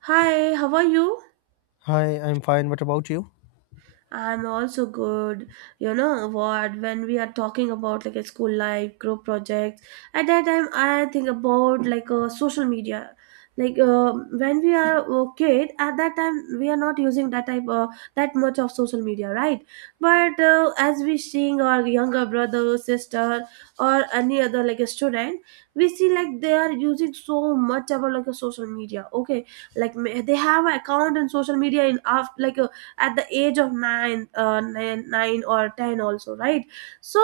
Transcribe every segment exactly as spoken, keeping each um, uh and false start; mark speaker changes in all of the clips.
Speaker 1: Hi, how are you?
Speaker 2: Hi, I'm fine. What about you?
Speaker 1: I'm also good. You know what? When we are talking about like a school life, group projects, at that time I think about like uh, social media. Like uh, when we are a kid, at that time we are not using that type uh, that much of social media, right? But uh, as we seeing our younger brother, sister, or any other like a student, we see like they are using so much about like a social media. Okay, like ma- they have an account in social media in after like. A, at the age of nine, uh, nine, nine or ten also, right? So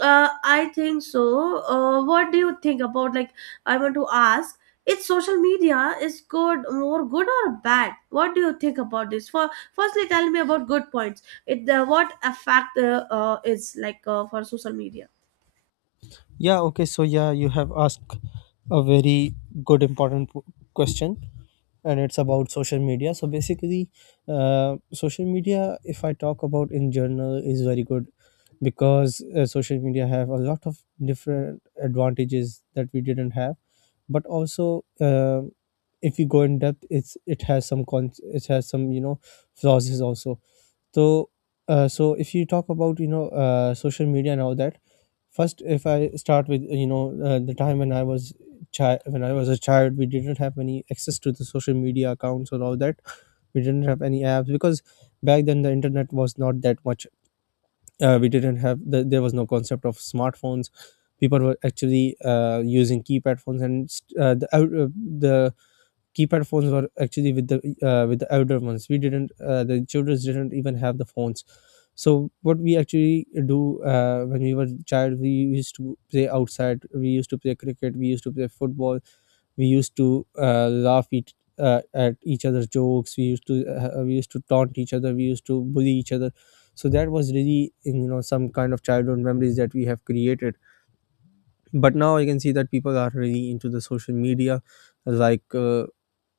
Speaker 1: uh, I think so. Uh, what do you think about like I want to ask? Is social media is good more good or bad? What do you think about this? For firstly, tell me about good points. It uh, what effect uh, uh, is like uh, for social media?
Speaker 2: Yeah, okay. So, yeah, you have asked a very good, important p- question, and it's about social media. So, basically, uh, social media, if I talk about in general, is very good because uh, social media have a lot of different advantages that we didn't have, but also, uh, if you go in depth, it's it has some cons, it has some you know flaws is also. So, uh, so if you talk about you know uh, social media and all that, first if I start with you know uh, the time when I was child when I was a child, we didn't have any access to the social media accounts or all that. We didn't have any apps because back then the internet was not that much. Uh, we didn't have the, there was no concept of smartphones. People were actually uh, using keypad phones, and st- uh, the out- uh, the keypad phones were actually with the uh, with the elder ones. We didn't uh, the children didn't even have the phones. So what we actually do, uh, when we were child, we used to play outside, we used to play cricket, we used to play football, we used to uh, laugh each, uh, at each other's jokes, we used to uh, we used to taunt each other, we used to bully each other. So that was really you know some kind of childhood memories that we have created. But now I can see that people are really into the social media, like uh,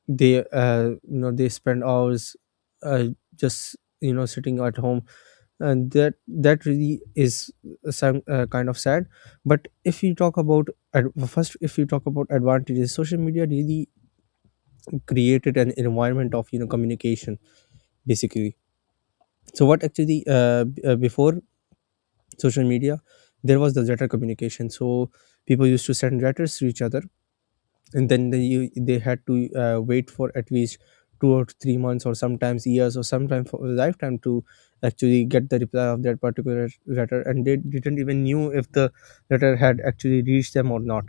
Speaker 2: they uh, you know they spend hours, uh, just you know sitting at home. And that that really is uh, some uh, kind of sad. But if you talk about ad- well, first if you talk about advantages, social media really created an environment of you know communication, basically. So what actually uh, b- uh, before social media, there was the letter communication. So people used to send letters to each other, and then they, you, they had to uh, wait for at least two or three months or sometimes years or sometimes for a lifetime to actually get the reply of that particular letter, and they didn't even knew if the letter had actually reached them or not.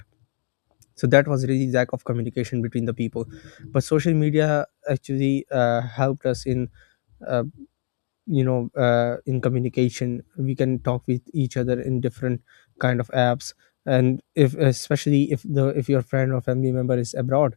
Speaker 2: So that was really lack of communication between the people. But social media actually uh, helped us in uh, you know uh, in communication. We can talk with each other in different kind of apps. And if, especially if the if your friend or family member is abroad,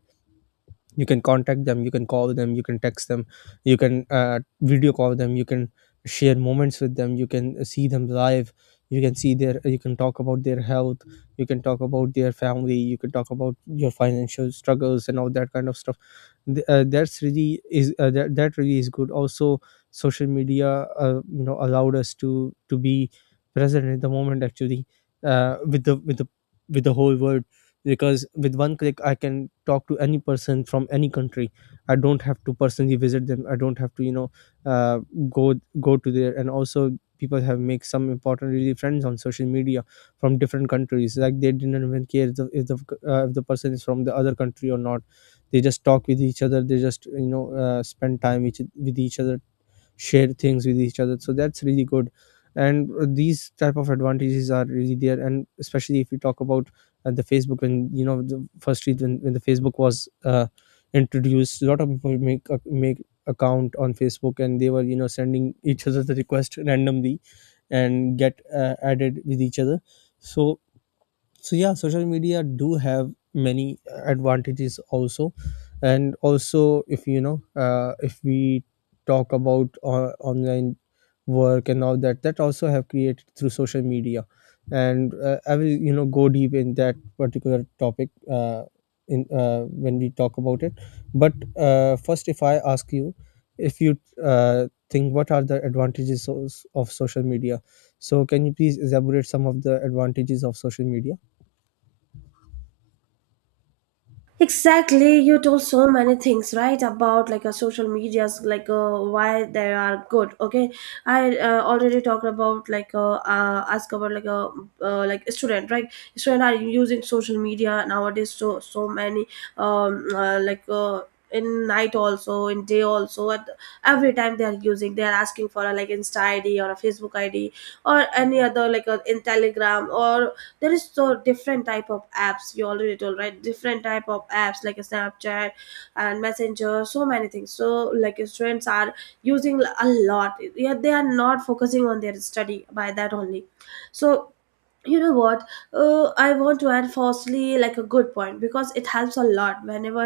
Speaker 2: you can contact them, you can call them, you can text them, you can uh, video call them, you can share moments with them, you can see them live, you can see their, you can talk about their health, you can talk about their family, you can talk about your financial struggles and all that kind of stuff. Th- uh, that's really is uh, that, that really is good also. Social media uh, you know allowed us to to be present in the moment actually, uh, with the with the with the whole world. Because with one click I can talk to any person from any country. I don't have to personally visit them, I don't have to you know uh, go go to there. And also people have make some important really friends on social media from different countries. Like they didn't even care if the, if the, uh, if the person is from the other country or not. They just talk with each other, they just you know uh, spend time each, with each other, share things with each other. So that's really good. And uh, these type of advantages are really there. And especially if we talk about uh, the Facebook and you know the firstly when, when the Facebook was uh, introduced, a lot of people make a- make account on Facebook, and they were you know sending each other the request randomly and get uh, added with each other. So so yeah, social media do have many advantages also. And also if you know uh, if we talk about uh, online work and all that, that also have created through social media. And uh, I will you know go deep in that particular topic uh, in uh, when we talk about it. But uh, first if I ask you, if you uh, think, what are the advantages of, of social media? So can you please elaborate some of the advantages of social media?
Speaker 1: Exactly, you told so many things, right? About like a social medias, like uh, why they are good. Okay, I uh, already talked about like uh, uh, ask about like a uh, like student, right? Student are using social media nowadays. So so many um uh, like. Uh, in night also in day also at every time they are using they are asking for a like insta id or a facebook id or any other like a, in telegram or there is so different type of apps you already told right different type of apps like a snapchat and messenger so many things so like your students are using a lot, yeah, they are not focusing on their study by that only so you know what uh, I want to add firstly like a good point because it helps a lot whenever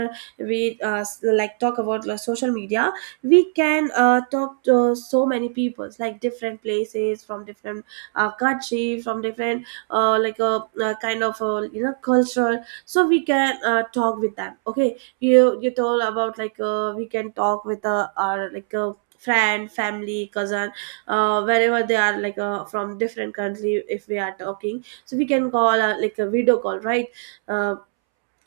Speaker 1: we uh, s- like talk about like social media we can uh, talk to so many people like different places from different uh, country from different uh, like a, uh kind of uh, you know culture so we can uh, talk with them. Okay, you you told about like uh, we can talk with uh, our like uh, friend family cousin uh, wherever they are like uh, from different country if we are talking so we can call uh, like a video call right uh,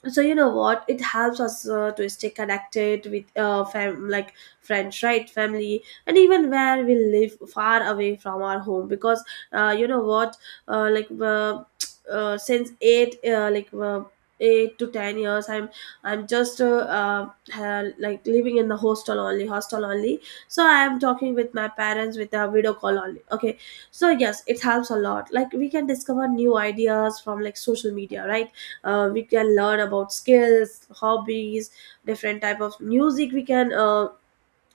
Speaker 1: so you know what it helps us uh, to stay connected with uh, fam- like friends right family and even where we live far away from our home because uh, you know what uh, like uh, uh, since eight uh, like uh, eight to ten years i'm i'm just uh, uh, ha- like living in the hostel only hostel only so I am talking with my parents with a video call only. Okay, so yes it helps a lot like we can discover new ideas from like social media right uh, we can learn about skills hobbies different type of music we can uh,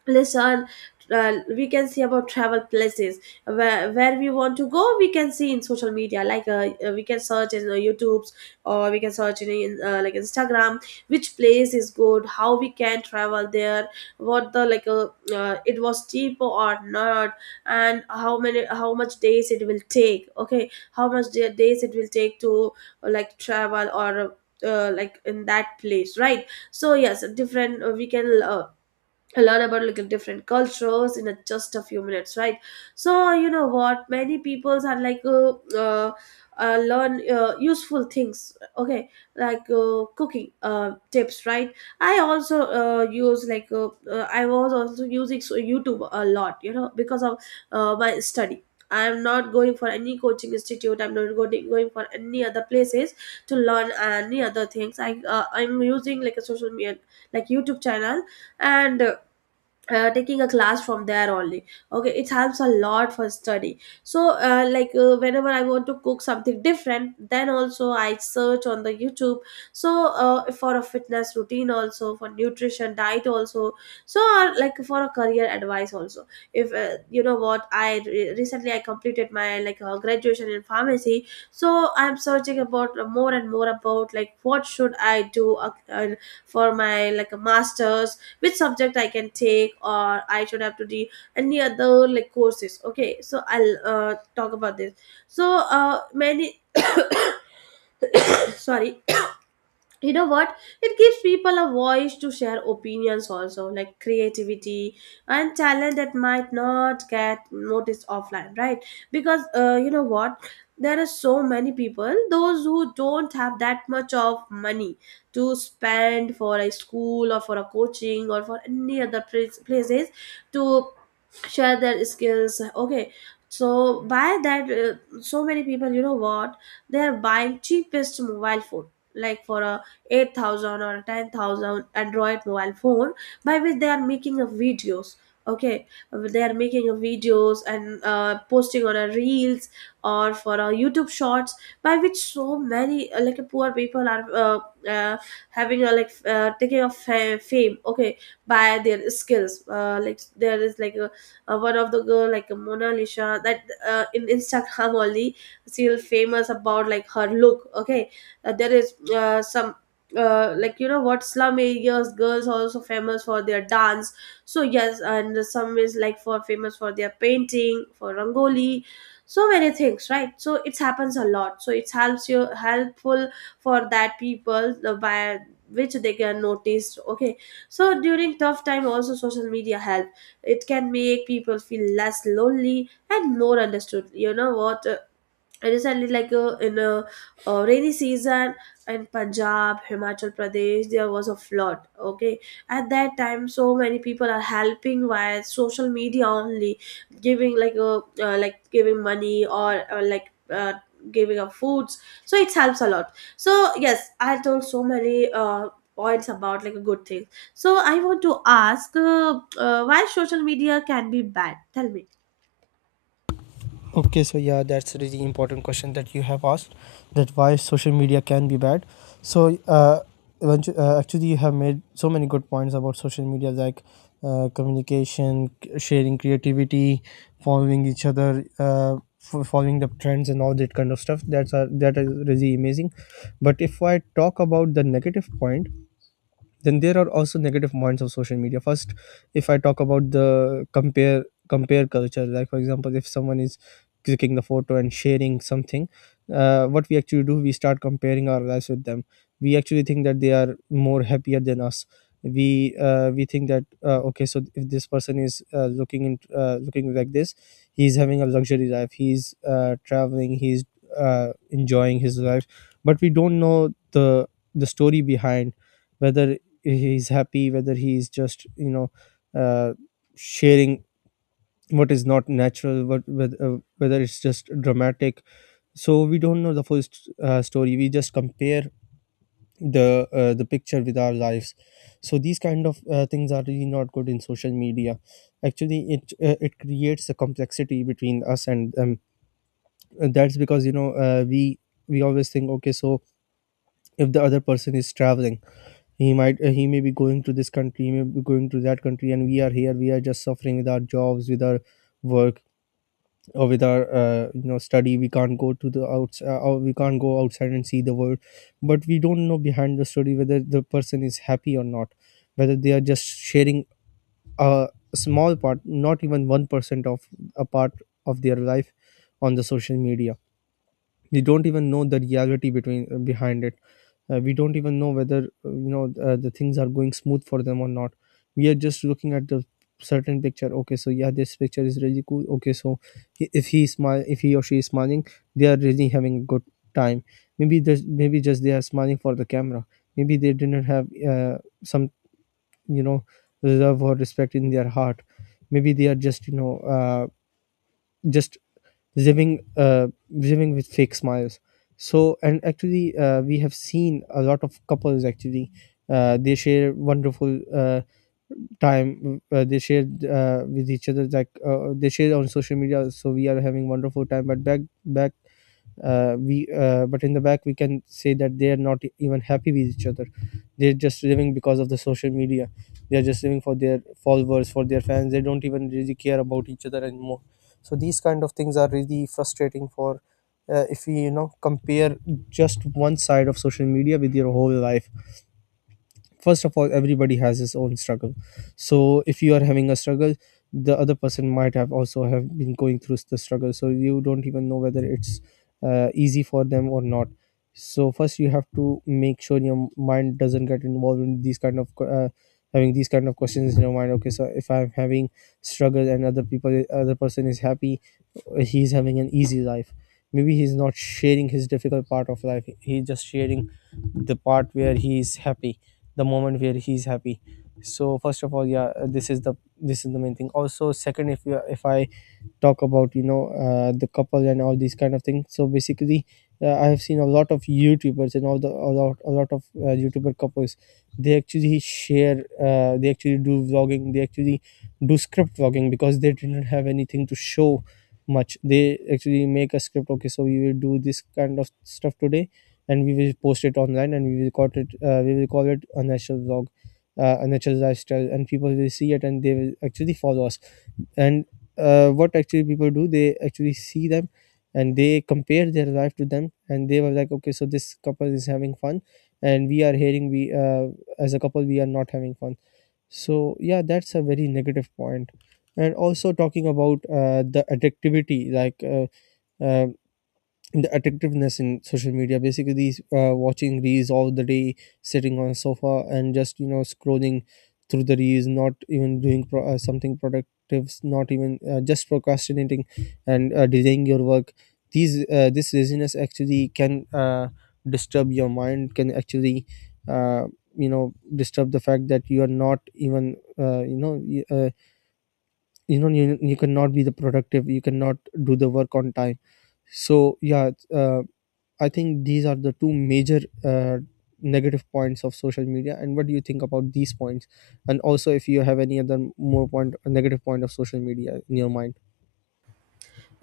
Speaker 1: listen uh, we can see about travel places where, where we want to go we can see in social media like uh, uh, we can search in uh, youtube's or we can search in, in uh, like instagram which place is good how we can travel there what the like uh, uh, it was cheap or not and how many how much days it will take. Okay, how much da- days it will take to uh, like travel or uh, like in that place right so yes different uh, we can uh, learn about like different cultures in a, just a few minutes right so you know what many peoples are like uh, uh, uh, learn uh, useful things. Okay, like uh, cooking uh, tips right I also uh, use like uh, uh, I was also using so- youtube a lot you know because of uh, my study I'm not going for any coaching institute I'm not going, going for any other places to learn any other things i uh, i'm using like a social media like youtube channel and uh, uh, taking a class from there only. Okay, it helps a lot for study so uh, like uh, whenever I want to cook something different then also I search on the youtube so uh, for a fitness routine also for nutrition diet also so uh, like for a career advice also if uh, you know what I re- recently I completed my like uh, graduation in pharmacy so I'm searching about uh, more and more about like what should I do uh, uh, for my like a master's which subject I can take or I should have to do any other like courses. Okay, so I'll uh, talk about this so uh, many sorry you know what it gives people a voice to share opinions also like creativity and talent that might not get noticed offline right because uh, you know what there are so many people those who don't have that much of money to spend for a school or for a coaching or for any other place- places to share their skills. Okay, so by that uh, so many people you know what they are buying cheapest mobile phone like for a eight thousand or ten thousand Android mobile phone by which they are making a videos. Okay, they are making a videos and uh, posting on a reels or for a YouTube shorts by which so many uh, like poor people are uh, uh, having a like uh, taking a fa- fame. Okay, by their skills. Uh, like there is like a, a one of the girl like a Mona Lisa that uh, in Instagram only still famous about like her look. Okay, uh, there is uh, some uh, like you know what slum areas girls are also famous for their dance so yes and some is like for famous for their painting for rangoli so many things right so it happens a lot so it helps you helpful for that people the by which they can notice. Okay, so during tough time also social media help it can make people feel less lonely and more understood you know what recently like uh, in a, uh rainy season in Punjab Himachal Pradesh there was a flood. Okay, at that time so many people are helping via social media only giving like a uh, like giving money or uh, like uh, giving up foods so it helps a lot so yes I told so many uh, points about like a good thing so I want to ask uh, uh, why social media can be bad tell me.
Speaker 2: Okay, so yeah, that's a really important question that you have asked, that why social media can be bad. So uh, eventu- uh actually, you have made so many good points about social media, like uh, communication, c- sharing, creativity, following each other, uh, fo- following the trends and all that kind of stuff. That's a, that is really amazing. But if I talk about the negative point, then there are also negative points of social media. First, if I talk about the compare compare culture, like for example, if someone is clicking the photo and sharing something, uh, what we actually do, we start comparing our lives with them. We actually think that they are more happier than us. We uh, we think that uh, okay, so if this person is uh, looking in uh, looking like this, he's having a luxury life, he's uh, traveling, he's uh, enjoying his life. But we don't know the the story behind, whether he's happy, whether he's just you know uh, sharing what is not natural, what whether, uh, whether it's just dramatic. So we don't know the full st- uh, story, we just compare the uh, the picture with our lives. So these kind of uh, things are really not good in social media. Actually it uh, it creates a complexity between us and them. And that's because you know uh, we we always think, okay, so if the other person is traveling, he might uh, he may be going to this country, he may be going to that country, and we are here, we are just suffering with our jobs, with our work, or with our uh, you know study. We can't go to the outs uh, or we can't go outside and see the world. But we don't know behind the story, whether the person is happy or not, whether they are just sharing a small part, not even one percent of a part of their life on the social media. They don't even know the reality between uh, behind it. Uh, we don't even know whether uh, you know uh, the things are going smooth for them or not. We are just looking at the certain picture. Okay, so yeah, this picture is really cool. Okay, so i- if he smile, if he or she is smiling, they are really having a good time. Maybe there's maybe just they are smiling for the camera. Maybe they didn't have uh, some you know love or respect in their heart. Maybe they are just you know uh, just living uh, living with fake smiles. So, and actually uh, we have seen a lot of couples actually uh, they share wonderful uh, time, uh, they share uh, with each other, like uh, they share on social media. So we are having wonderful time, but back back uh, we uh, but in the back we can say that they are not even happy with each other. They're just living because of the social media, they are just living for their followers, for their fans, they don't even really care about each other anymore. So these kind of things are really frustrating. For uh, if we you know compare just one side of social media with your whole life, first of all, everybody has his own struggle. So if you are having a struggle, the other person might have also have been going through the struggle. So you don't even know whether it's uh, easy for them or not. So first you have to make sure your mind doesn't get involved in these kind of que- uh, having these kind of questions in your mind. Okay, so if I'm having struggle, and other people other person is happy, he's having an easy life, maybe he's not sharing his difficult part of life, he's just sharing the part where he's happy, the moment where he's happy. So first of all, yeah, this is the this is the main thing. Also second, if you if I talk about you know uh, the couple and all these kind of things. So basically uh, I have seen a lot of youtubers and all the, a lot a lot of uh, youtuber couples. They actually share, uh, they actually do vlogging, they actually do script vlogging because they didn't have anything to show much. They actually make a script. Okay, so we will do this kind of stuff today, and we will post it online, and we will call it uh, we will call it a natural vlog, uh, a natural lifestyle, and people will see it and they will actually follow us. And uh, what actually people do, they actually see them and they compare their life to them, and they were like, okay, so this couple is having fun and we are hearing we uh, as a couple we are not having fun. So yeah, that's a very negative point point. And also talking about uh, the addictivity, like uh, uh, the addictiveness in social media. Basically uh, watching reels all the day, sitting on a sofa and just, you know, scrolling through the reels, not even doing pro- uh, something productive, not even uh, just procrastinating and uh, delaying your work. These uh, This laziness actually can uh, disturb your mind, can actually, uh, you know, disturb the fact that you are not even uh, you know, y- uh, you know, you, you cannot be the productive, you cannot do the work on time. So yeah, uh, I think these are the two major uh, negative points of social media. And what do you think about these points? And also, if you have any other more point, negative point of social media in your mind.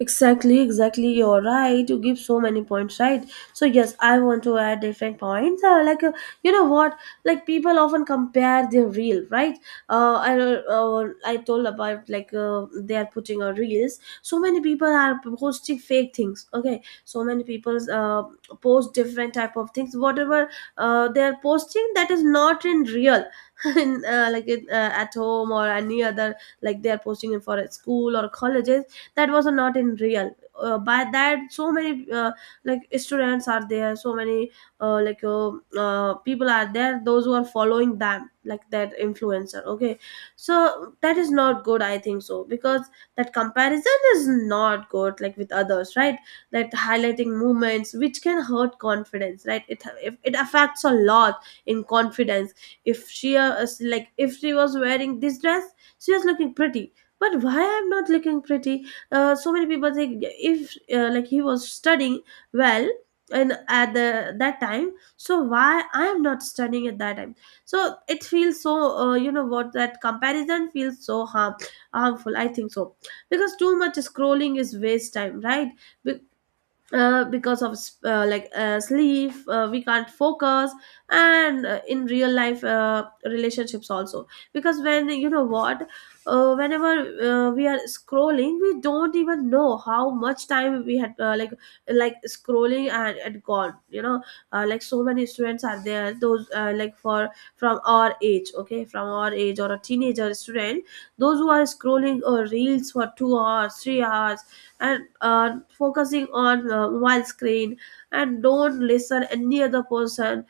Speaker 1: Exactly, exactly. You're right. You give so many points, right? So yes, I want to add different points. Uh, like uh, you know what? Like people often compare their reel, right? Uh, I uh, I told about like uh, they are putting on reels. So many people are posting fake things. Okay, so many people uh, post different type of things. Whatever uh, they are posting that is not in real. in, uh, like it, uh, at home or any other like they are posting it for a school or colleges that was not in real uh, by that so many uh, like students are there so many uh, like uh, uh, people are there those who are following them like that influencer. Okay, so that is not good I think so because that comparison is not good like with others right that highlighting movements which can hurt confidence right it if it affects a lot in confidence if she is like if she was wearing this dress she was looking pretty but why I'm not looking pretty uh, so many people think if uh, like he was studying well and at the that time so why I am not studying at that time so it feels so uh, you know what that comparison feels so harm harmful I think so because too much scrolling is waste time right uh, because of uh, like uh, sleep uh, we can't focus and uh, in real life uh, relationships also because when you know what uh, whenever uh, we are scrolling we don't even know how much time we had uh, like like scrolling and, and gone you know uh, like so many students are there those uh, like for from our age. Okay, from our age or a teenager student those who are scrolling uh, reels for two hours three hours and uh, focusing on uh, mobile screen and don't listen any other person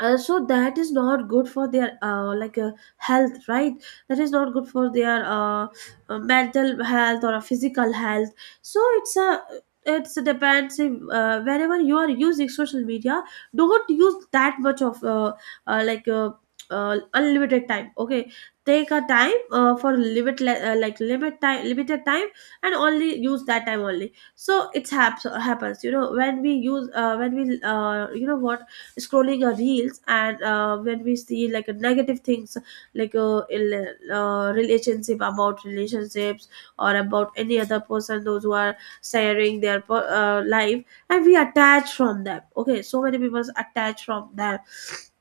Speaker 1: uh, so that is not good for their uh, like uh, health right that is not good for their uh, uh, mental health or a physical health so it's a it's a depends if, uh, whenever you are using social media don't use that much of uh, uh, like uh, uh, unlimited time. Okay, take a time uh, for limit uh, like limit time limited time and only use that time only so it's happens happens You know, when we use uh, when we uh, you know what scrolling our reels and uh, when we see like a negative things like uh, ill, uh, relationship, about relationships or about any other person, those who are sharing their per- uh, life, and we attach from them. Okay, so many people attach from them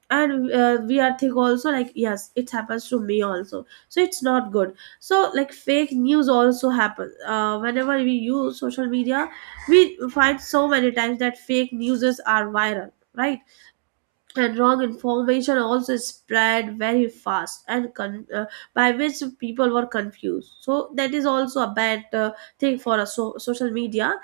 Speaker 1: and uh, we are think also like yes it happens to me also, so it's not good. So like fake news also happen uh, whenever we use social media, we find so many times that fake news are viral, right? And wrong information also spread very fast and con- uh, by which people were confused. So that is also a bad uh, thing for a so- social media.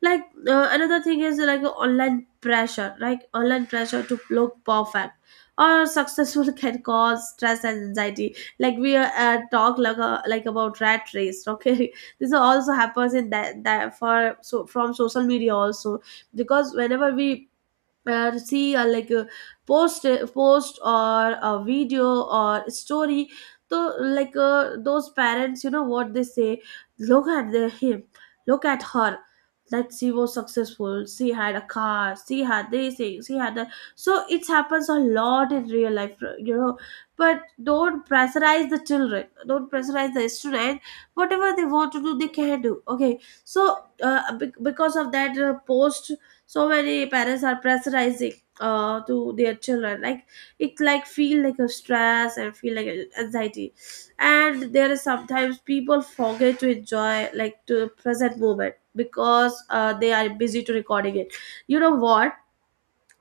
Speaker 1: Like uh, another thing is like online pressure, like online pressure to look perfect or successful can cause stress and anxiety. Like we uh, talk like, uh, like about rat race, okay? This also happens in that, that for, so from social media also, because whenever we uh, see uh, like a post uh, post or a video or story, so like uh, those parents, you know what they say, look at the him, look at her, that she was successful, she had a car, she had this thing, she had that. So it happens a lot in real life, you know. But don't pressurize the children, don't pressurize the student. Whatever they want to do, they can do, okay? So uh, bec- because of that uh, post, so many parents are pressurizing uh, to their children, like it like feel like a stress and feel like a anxiety. And there is sometimes people forget to enjoy like to the present moment, because uh, they are busy to recording it, you know what?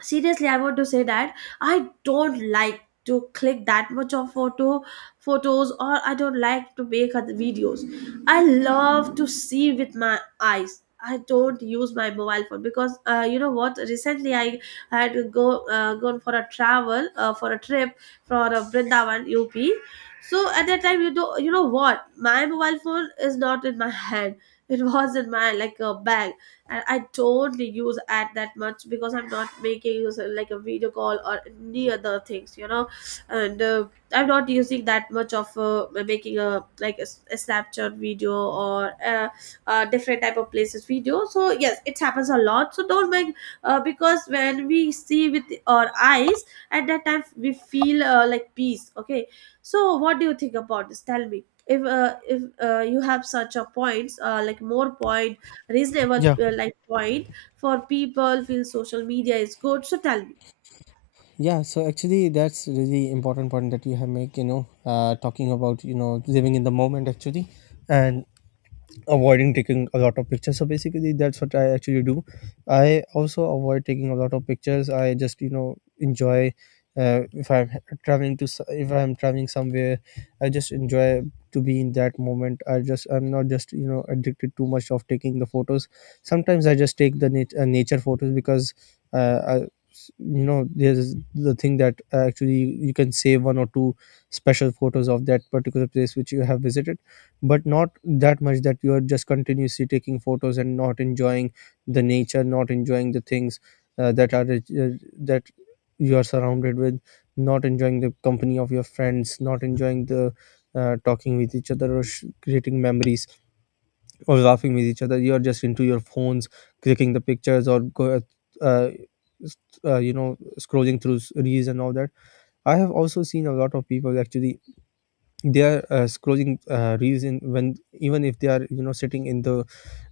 Speaker 1: Seriously, I want to say that I don't like to click that much of photo photos, or I don't like to make other videos. I love to see with my eyes, I don't use my mobile phone because uh, you know what, recently I had to go uh, gone for a travel, uh, for a trip for uh, brindavan up. So at that time, you know, you know what, my mobile phone is not in my hand, it was in my like a bag. And I don't use ad that much, because I'm not making use of like a video call or any other things, you know. And uh, I'm not using that much of uh, making a like a a Snapchat video or a uh, different type of places video. So yes, it happens a lot. So don't make uh, because when we see with our eyes, at that time we feel uh, like peace. Okay, so what do you think about this? Tell me if uh, if uh, you have such a points uh, like more points, reasonable
Speaker 2: Yeah.
Speaker 1: uh, like point for people feel social media is good. So tell me.
Speaker 2: Yeah, so actually, that's really important point that you have make. You know, uh, talking about, you know, living in the moment actually, and avoiding taking a lot of pictures. So basically, that's what I actually do. I also avoid taking a lot of pictures. I just, you know, enjoy. Uh, if I'm traveling to s- if I'm traveling somewhere, I just enjoy to be in that moment. I just, I'm not just, you know, addicted too much of taking the photos. Sometimes I just take the nat- uh, nature photos because uh, I, you know, there's the thing that uh, actually you can save one or two special photos of that particular place which you have visited, but not that much that you are just continuously taking photos and not enjoying the nature, not enjoying the things uh, that are uh, that you are surrounded with, not enjoying the company of your friends, not enjoying the uh, talking with each other or sh- creating memories or laughing with each other. You are just into your phones, clicking the pictures, or go, uh, s- uh, you know, scrolling through s- reels and all that. I have also seen a lot of people actually, they are uh, scrolling uh, reels in, when even if they are, you know, sitting in the,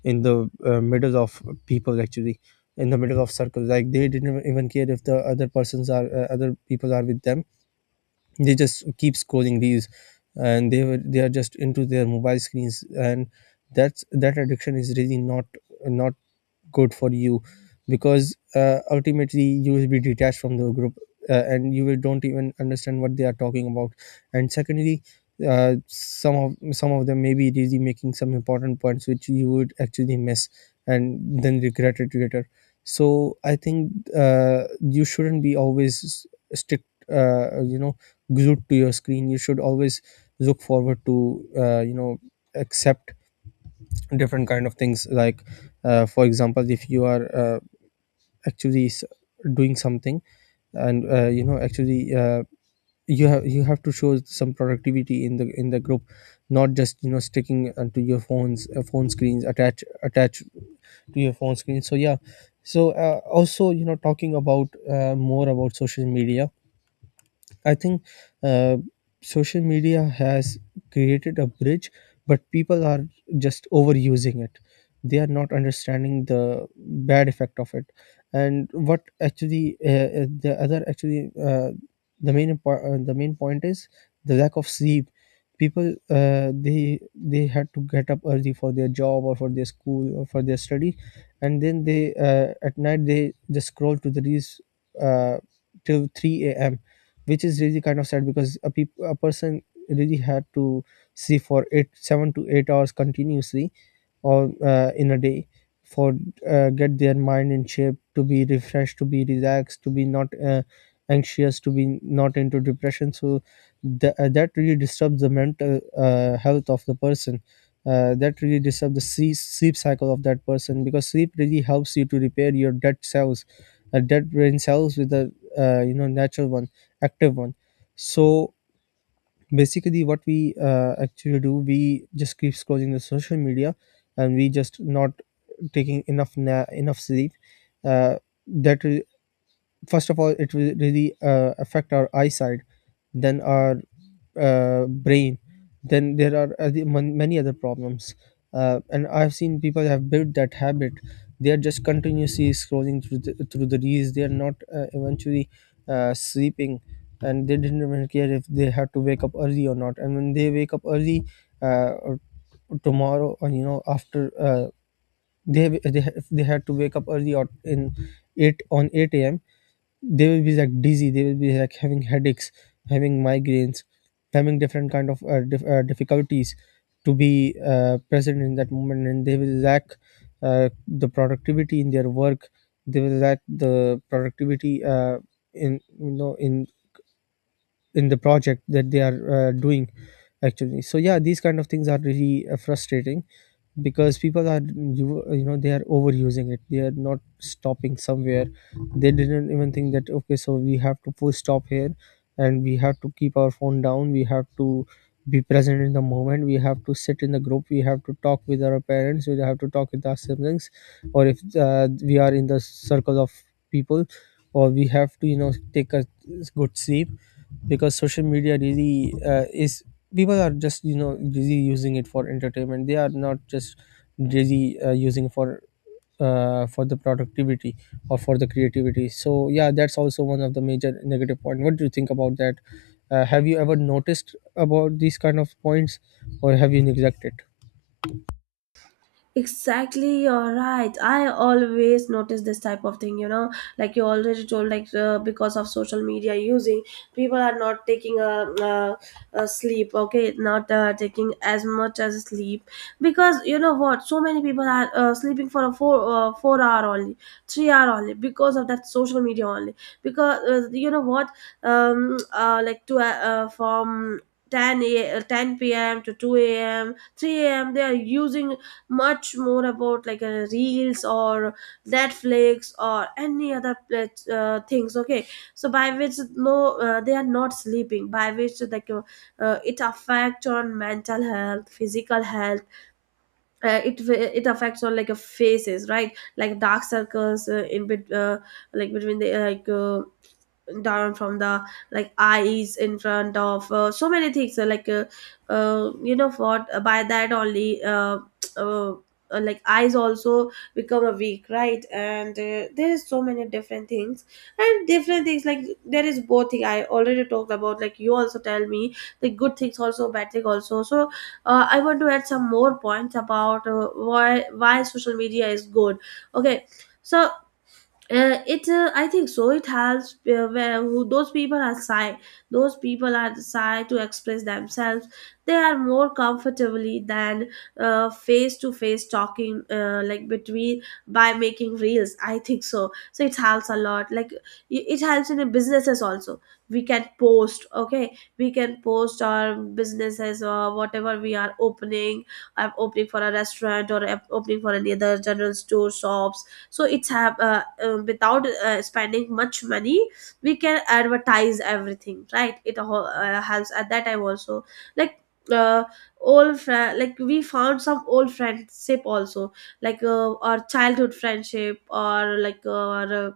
Speaker 2: in the uh, middle of people, actually in the middle of circles, like they didn't even care if the other persons are uh, other people are with them. They just keep scrolling reels, and they were they are just into their mobile screens, and that's, that addiction is really not, not good for you. Because uh, ultimately you will be detached from the group, uh, and you will don't even understand what they are talking about. And secondly, uh, some of some of them may be really making some important points which you would actually miss and then regret it later. So I think uh, you shouldn't be always s- strict, uh, you know, glued to your screen. You should always look forward to, uh, you know, accept different kind of things, like uh, for example, if you are uh, actually s- doing something, and uh, you know, actually uh, you have, you have to show some productivity in the, in the group, not just, you know, sticking uh, to your phones uh, phone screens, attach attached to your phone screen. So yeah, so uh, also, you know, talking about uh, more about social media, I think uh, social media has created a bridge, but people are just overusing it. They are not understanding the bad effect of it. And what actually uh, uh, the other actually uh, the main impor- uh, the main point is the lack of sleep. People uh, they they had to get up early for their job or for their school or for their study, and then they uh, at night they just scroll to the reels uh, till three a.m., which is really kind of sad because a, peop- a person really had to see for eight seven to eight hours continuously or uh, in a day for uh, get their mind in shape, to be refreshed, to be relaxed, to be not uh, anxious, to be not into depression. So th- uh, that really disturbs the mental uh, health of the person. Uh, that really disturbs the sleep, sleep cycle of that person, because sleep really helps you to repair your dead cells, uh, dead brain cells, with the uh, you know, natural one, active one. So basically what we uh, actually do, we just keep scrolling the social media and we just not taking enough na- enough sleep. uh, that, first of all, it will really uh, affect our eyesight, then our uh, brain, then there are other, mon- many other problems. Uh, and I've seen people have built that habit. They are just continuously scrolling through the, through the reels. They are not uh, eventually uh, sleeping, and they didn't even care if they had to wake up early or not. And when they wake up early, uh, or tomorrow, or you know, after uh, they, they if they had to wake up early or in eight on eight a.m., they will be like dizzy, they will be like having headaches, having migraines, having different kind of uh, dif- uh, difficulties to be uh, present in that moment, and they will lack uh, the productivity in their work. They will lack the productivity uh, in, you know, in in the project that they are uh, doing actually. So yeah, these kind of things are really uh, frustrating, because people are, you you know, they are overusing it. They are not stopping somewhere. They didn't even think that, okay, so we have to push stop here, and we have to keep our phone down. We have to be present in the moment, we have to sit in the group, we have to talk with our parents, we have to talk with our siblings, or if uh, we are in the circle of people, or we have to, you know, take a good sleep. Because social media really uh, is, people are just, you know, really using it for entertainment. They are not just really uh, using for uh, for the productivity or for the creativity. So yeah, that's also one of the major negative point. What do you think about that? Uh, have you ever noticed about these kind of points, or have you neglected?
Speaker 1: Exactly, you're right. I always notice this type of thing, you know, like you already told, like uh, because of social media using, people are not taking a, a, a sleep, okay, not uh, taking as much as sleep, because you know what, so many people are uh, sleeping for a four uh, four hour only, three hour only because of that social media only. Because uh, you know what, um, uh, like to uh, uh, from ten a, uh, ten p m to two a m, three a m they are using much more about like uh, reels or netflix or any other plat- uh, things, okay? So by which no uh, they are not sleeping, by which like uh, uh, it affect on mental health, physical health. uh, it wa- it affects on like a faces, right? Like dark circles uh, in bet uh, like between the uh, like uh, down from the like eyes, in front of uh, so many things uh, like uh, uh, you know what uh, by that only uh, uh, uh, like eyes also become a weak, right? And uh, there is so many different things and different things. Like there is both thing I already talked about, like you also tell me the good things also, bad thing also. So uh, I want to add some more points about uh, why why social media is good, okay? So uh, it uh, I think so it has uh, where who those people are shy, those people are shy to express themselves, they are more comfortably than uh, face to face talking, uh, like between by making reels, I think so. So it helps a lot, like i- it helps in the businesses also. We can post, okay, we can post our businesses or whatever we are opening. I'm opening for a restaurant, or I'm opening for any other general store shops, so it's have uh, uh, without uh, spending much money we can advertise everything, right? It ho- uh, helps at that time also. Like uh, old friend like we found some old friendship also, like uh, our childhood friendship, or like uh, our uh,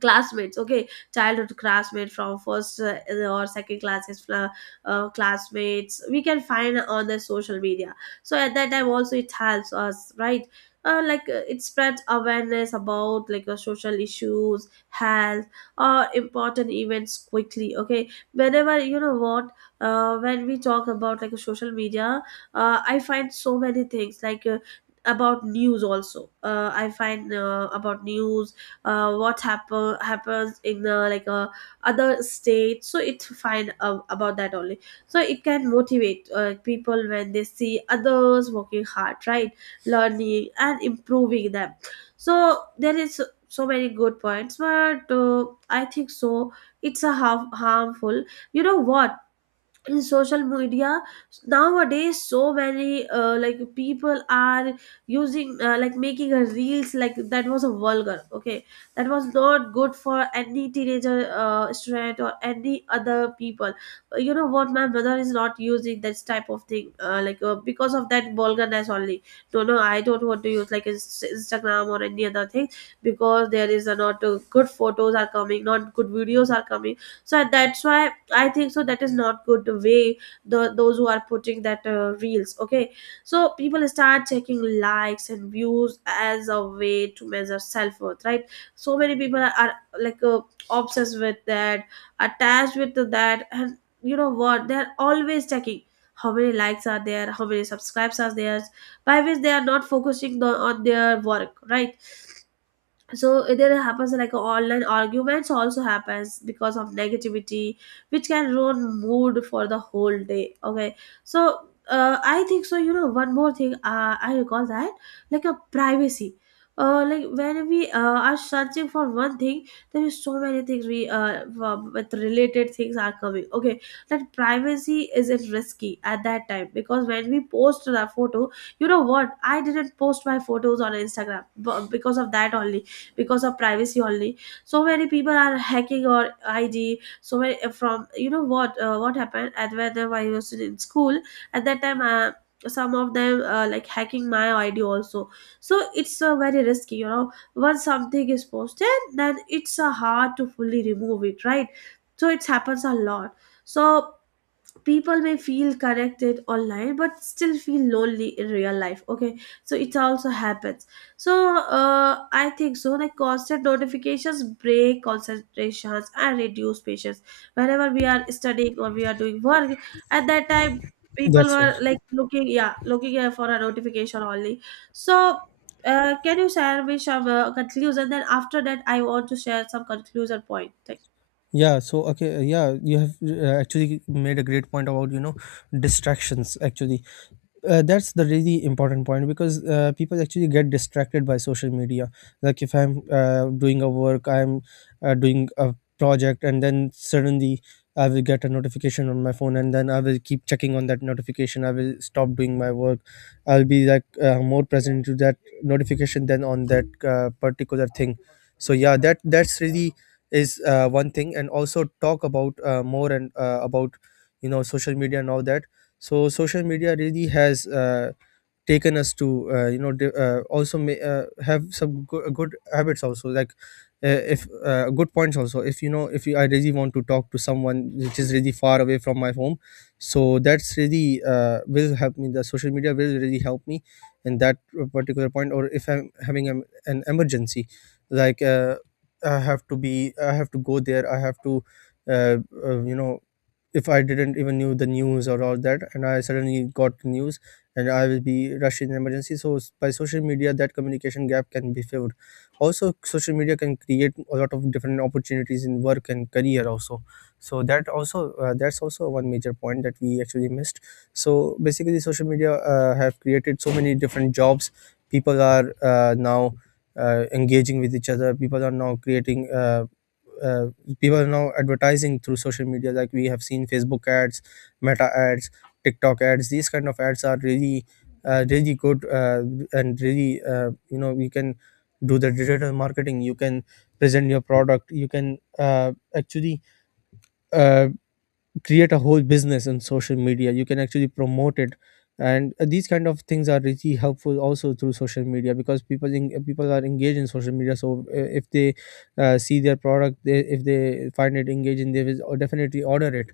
Speaker 1: classmates, okay? Childhood classmate from first uh, or second classes uh, uh, classmates we can find on the social media. So at that time also it helps us, right? Uh, like uh, it spreads awareness about like uh, social issues, health, or important events quickly, okay? Whenever, you know what, uh, when we talk about like social media, uh, I find so many things like uh, about news also, uh, I find uh, about news, uh, what happen happens in uh, like uh, other states. So it's fine uh, about that only. So it can motivate uh, people when they see others working hard, right? Learning and improving them. So there is so many good points, but uh, I think so it's a harm, harmful, you know what, in social media nowadays, so many uh, like people are using uh, like making a reels like that was a vulgar, okay? That was not good for any teenager uh, student or any other people. Uh, you know what, my mother is not using this type of thing uh, like uh, because of that vulgarness only. No, no, I don't want to use like Ins- instagram or any other thing, because there is a not uh, good photos are coming, not good videos are coming. So that's why I think so that is not good way, the those who are putting that uh, reels, okay? So people start checking likes and views as a way to measure self-worth, right? So many people are, are like uh, obsessed with that, attached with that, and you know what, they're always checking how many likes are there, how many subscribes are there, by which they are not focusing the, on their work, right? So there happens like online arguments also, happens because of negativity, which can ruin mood for the whole day, okay? So uh, I think so, you know one more thing uh, I recall that, like a privacy, uh, like when we uh, are searching for one thing, there is so many things we uh, w- with related things are coming, okay? That privacy isn't risky at that time, because when we post the photo, you know what, I didn't post my photos on instagram b- because of that only, because of privacy only. So many people are hacking our id, so many uh, from, you know what, uh, what happened at whether I was in school, at that time uh, some of them uh, like hacking my id also. So it's uh, very risky, you know, once something is posted, then it's uh, hard to fully remove it, right? So it happens a lot. So people may feel corrected online, but still feel lonely in real life, okay? So it also happens. So uh, I think so, like constant notifications break concentrations and reduce patience. Whenever we are studying or we are doing work, at that time people
Speaker 2: That's right.
Speaker 1: were like looking, yeah, looking uh, for a notification only. So uh, can you share me some uh, conclusion, then after that I want to share some conclusion point.
Speaker 2: Yeah, so okay, uh, yeah, you have uh, actually made a great point about, you know, distractions actually. Uh, that's the really important point, because uh, people actually get distracted by social media. Like if I'm uh, doing a work, i'm uh, doing a project, and then suddenly I will get a notification on my phone, and then I will keep checking on that notification. I will stop doing my work. I'll be like uh, more present to that notification than on that uh, particular thing. So yeah, that, that's really is uh, one thing. And also talk about uh, more, and uh, about, you know, social media and all that. So social media really has uh, taken us to, uh, you know, di- uh, also may, uh, have some go- uh, good habits also, like uh, if uh, good points also, if you know, if you, I really want to talk to someone which is really far away from my home. So that's really uh, will help me, the social media will really help me in that particular point. Or if I'm having an, an emergency, like uh, I have to be, I have to go there, I have to uh, uh, you know, if I didn't even knew the news or all that, and I suddenly got news, and I will be rushed in emergency. So s- by social media, that communication gap can be filled. Also, social media can create a lot of different opportunities in work and career also. So that also, uh, that's also one major point that we actually missed. So basically, social media uh, have created so many different jobs. People are uh, now uh, engaging with each other. People are now creating. Uh, uh, People are now advertising through social media. Like we have seen Facebook ads, Meta ads, TikTok ads. These kind of ads are really, uh, really good, uh, and really, uh, you know, you can do the digital marketing. You can present your product. You can uh, actually uh, create a whole business on social media. You can actually promote it, and uh, these kind of things are really helpful also through social media, because people in, people are engaged in social media. So uh, if they uh, see their product, they, if they find it engaging, they will o- definitely order it.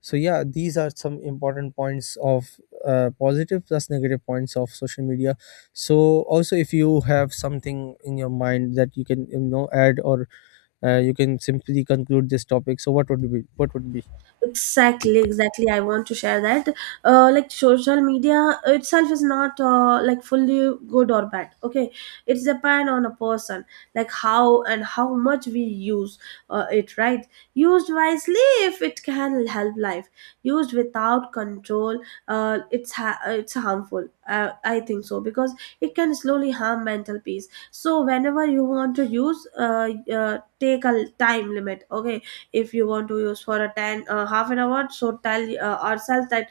Speaker 2: So yeah, these are some important points of uh, positive plus negative points of social media. So also, if you have something in your mind that you can, you know, add, or uh, you can simply conclude this topic. So what would be, what would be.
Speaker 1: Exactly, exactly, I want to share that, uh, like social media itself is not uh, like fully good or bad, okay? It's depend on a person, like how and how much we use uh, it, right? Used wisely, if it can help life. Used without control, uh, it's ha- it's harmful, uh, I think so, because it can slowly harm mental peace. So whenever you want to use uh, uh, take a time limit, okay? If you want to use for a ten uh, half an hour, so tell uh, ourselves that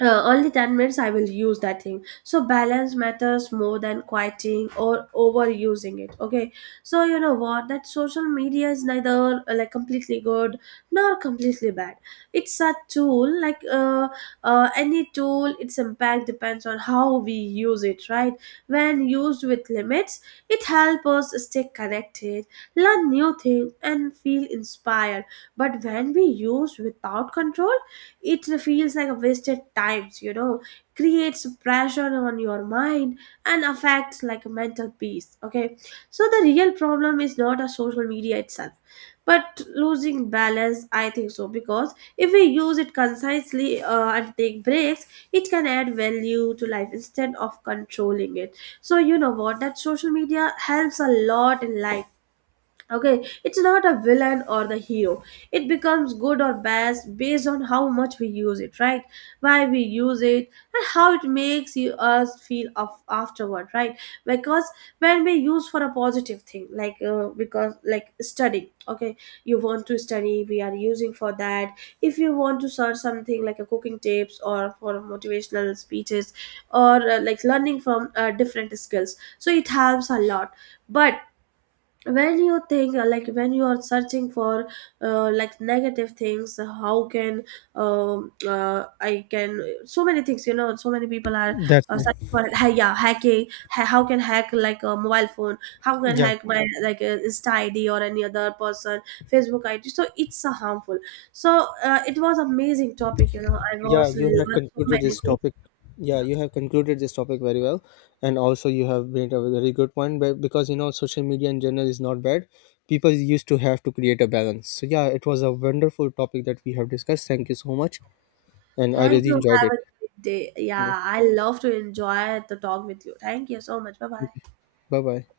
Speaker 1: uh, only 10 minutes I will use that thing. So balance matters more than quieting or overusing it, okay? So you know what, that social media is neither uh, like completely good nor completely bad. It's a tool, like uh, uh, any tool, its impact depends on how we use it, right? When used with limits, it helps us stay connected, learn new things, and feel inspired. But when we use without control, it feels like a wasted times, you know, creates pressure on your mind and affects like mental peace, okay? So the real problem is not a social media itself, but losing balance, I think so. Because if we use it concisely uh, and take breaks, it can add value to life instead of controlling it. So you know what, that social media helps a lot in life, okay? It's not a villain or the hero. It becomes good or bad based on how much we use it, right? Why we use it, and how it makes you us feel of afterward, right? Because when we use for a positive thing, like uh, because like studying, okay? You want to study, we are using for that. If you want to search something like a cooking tips, or for motivational speeches, or uh, like learning from uh, different skills, so it helps a lot. But when you think uh, like when you are searching for uh, like negative things, how can um, uh, I can so many things, you know, so many people are
Speaker 2: That's
Speaker 1: uh,
Speaker 2: it.
Speaker 1: searching for ha- yeah, hacking, ha- how can hack like a mobile phone, how can
Speaker 2: Yeah,
Speaker 1: hack my like uh, insta id or any other person facebook id. So it's uh, harmful. So uh, it was amazing topic, you know, I
Speaker 2: yeah,
Speaker 1: was
Speaker 2: you have
Speaker 1: learned so
Speaker 2: concluded
Speaker 1: many
Speaker 2: this
Speaker 1: things.
Speaker 2: topic. Yeah,
Speaker 1: Yeah,
Speaker 2: you have concluded this topic very well, and also you have made a very good point. But because, you know, social media in general is not bad. People used to have to create a balance. So yeah, it was a wonderful topic that we have discussed. Thank you so much, and I
Speaker 1: thank
Speaker 2: really
Speaker 1: you,
Speaker 2: enjoyed
Speaker 1: have
Speaker 2: it.
Speaker 1: a great day.
Speaker 2: Yeah.
Speaker 1: Yeah, I love to enjoy the talk with you. Thank you so much. Bye bye.
Speaker 2: Bye bye.